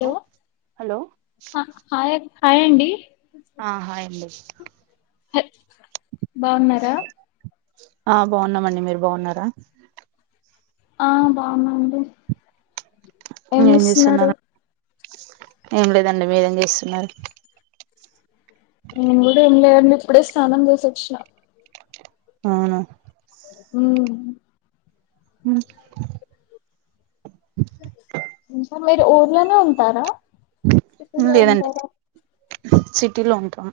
hello hello hi అండి ఆ hi అండి హ బాగున్నారా ఆ బాగున్నామండి మీరు బాగున్నారా ఆ బాగున్నా అండి ఏమి ఏం ఇస్తున్నారు చేస్తున్నారు ఏం లేదండి మీరేం చేస్తున్నారు నేను కూడా ఏం లే అండి ఇప్పుడే స్నానం చేసొచ్చిన అవునా మ్ మ్ ఇంకా మీరు ఊర్లోనే ఉంటారా సిటీ లో లేదండి ఉంటారా సిటీలో ఉంటాం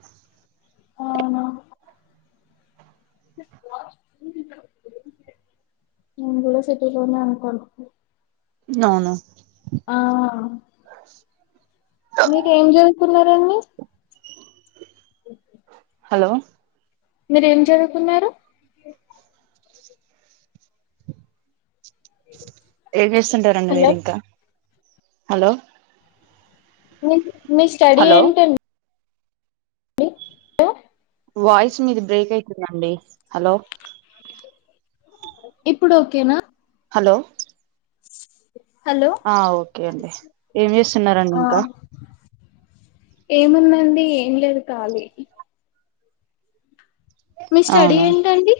నేన్ కూడా సిటీలోనే ఉంటాను అవును ఆ మీరు ఏం చదువుతున్నారండీ హలో మీర్ ఏం జరుకున్నారు ఏజెస్తుంటారండి హలో మీర్ ఇంకా హలో [unintelligible] మీ స్టడీ హలో ఏంటం వాయిస్ మీది బ్రేక్ ఐ [unintelligible] ండి హలో ఇప్పుడు ఓకేనా హలో హలో అ ఓకే అండి ఏం జెస్తున్నరండి ఆ ఇంకా ఏముందండి ఏం లేదు కాలి మీ స్టడీ అవును ఏంటండి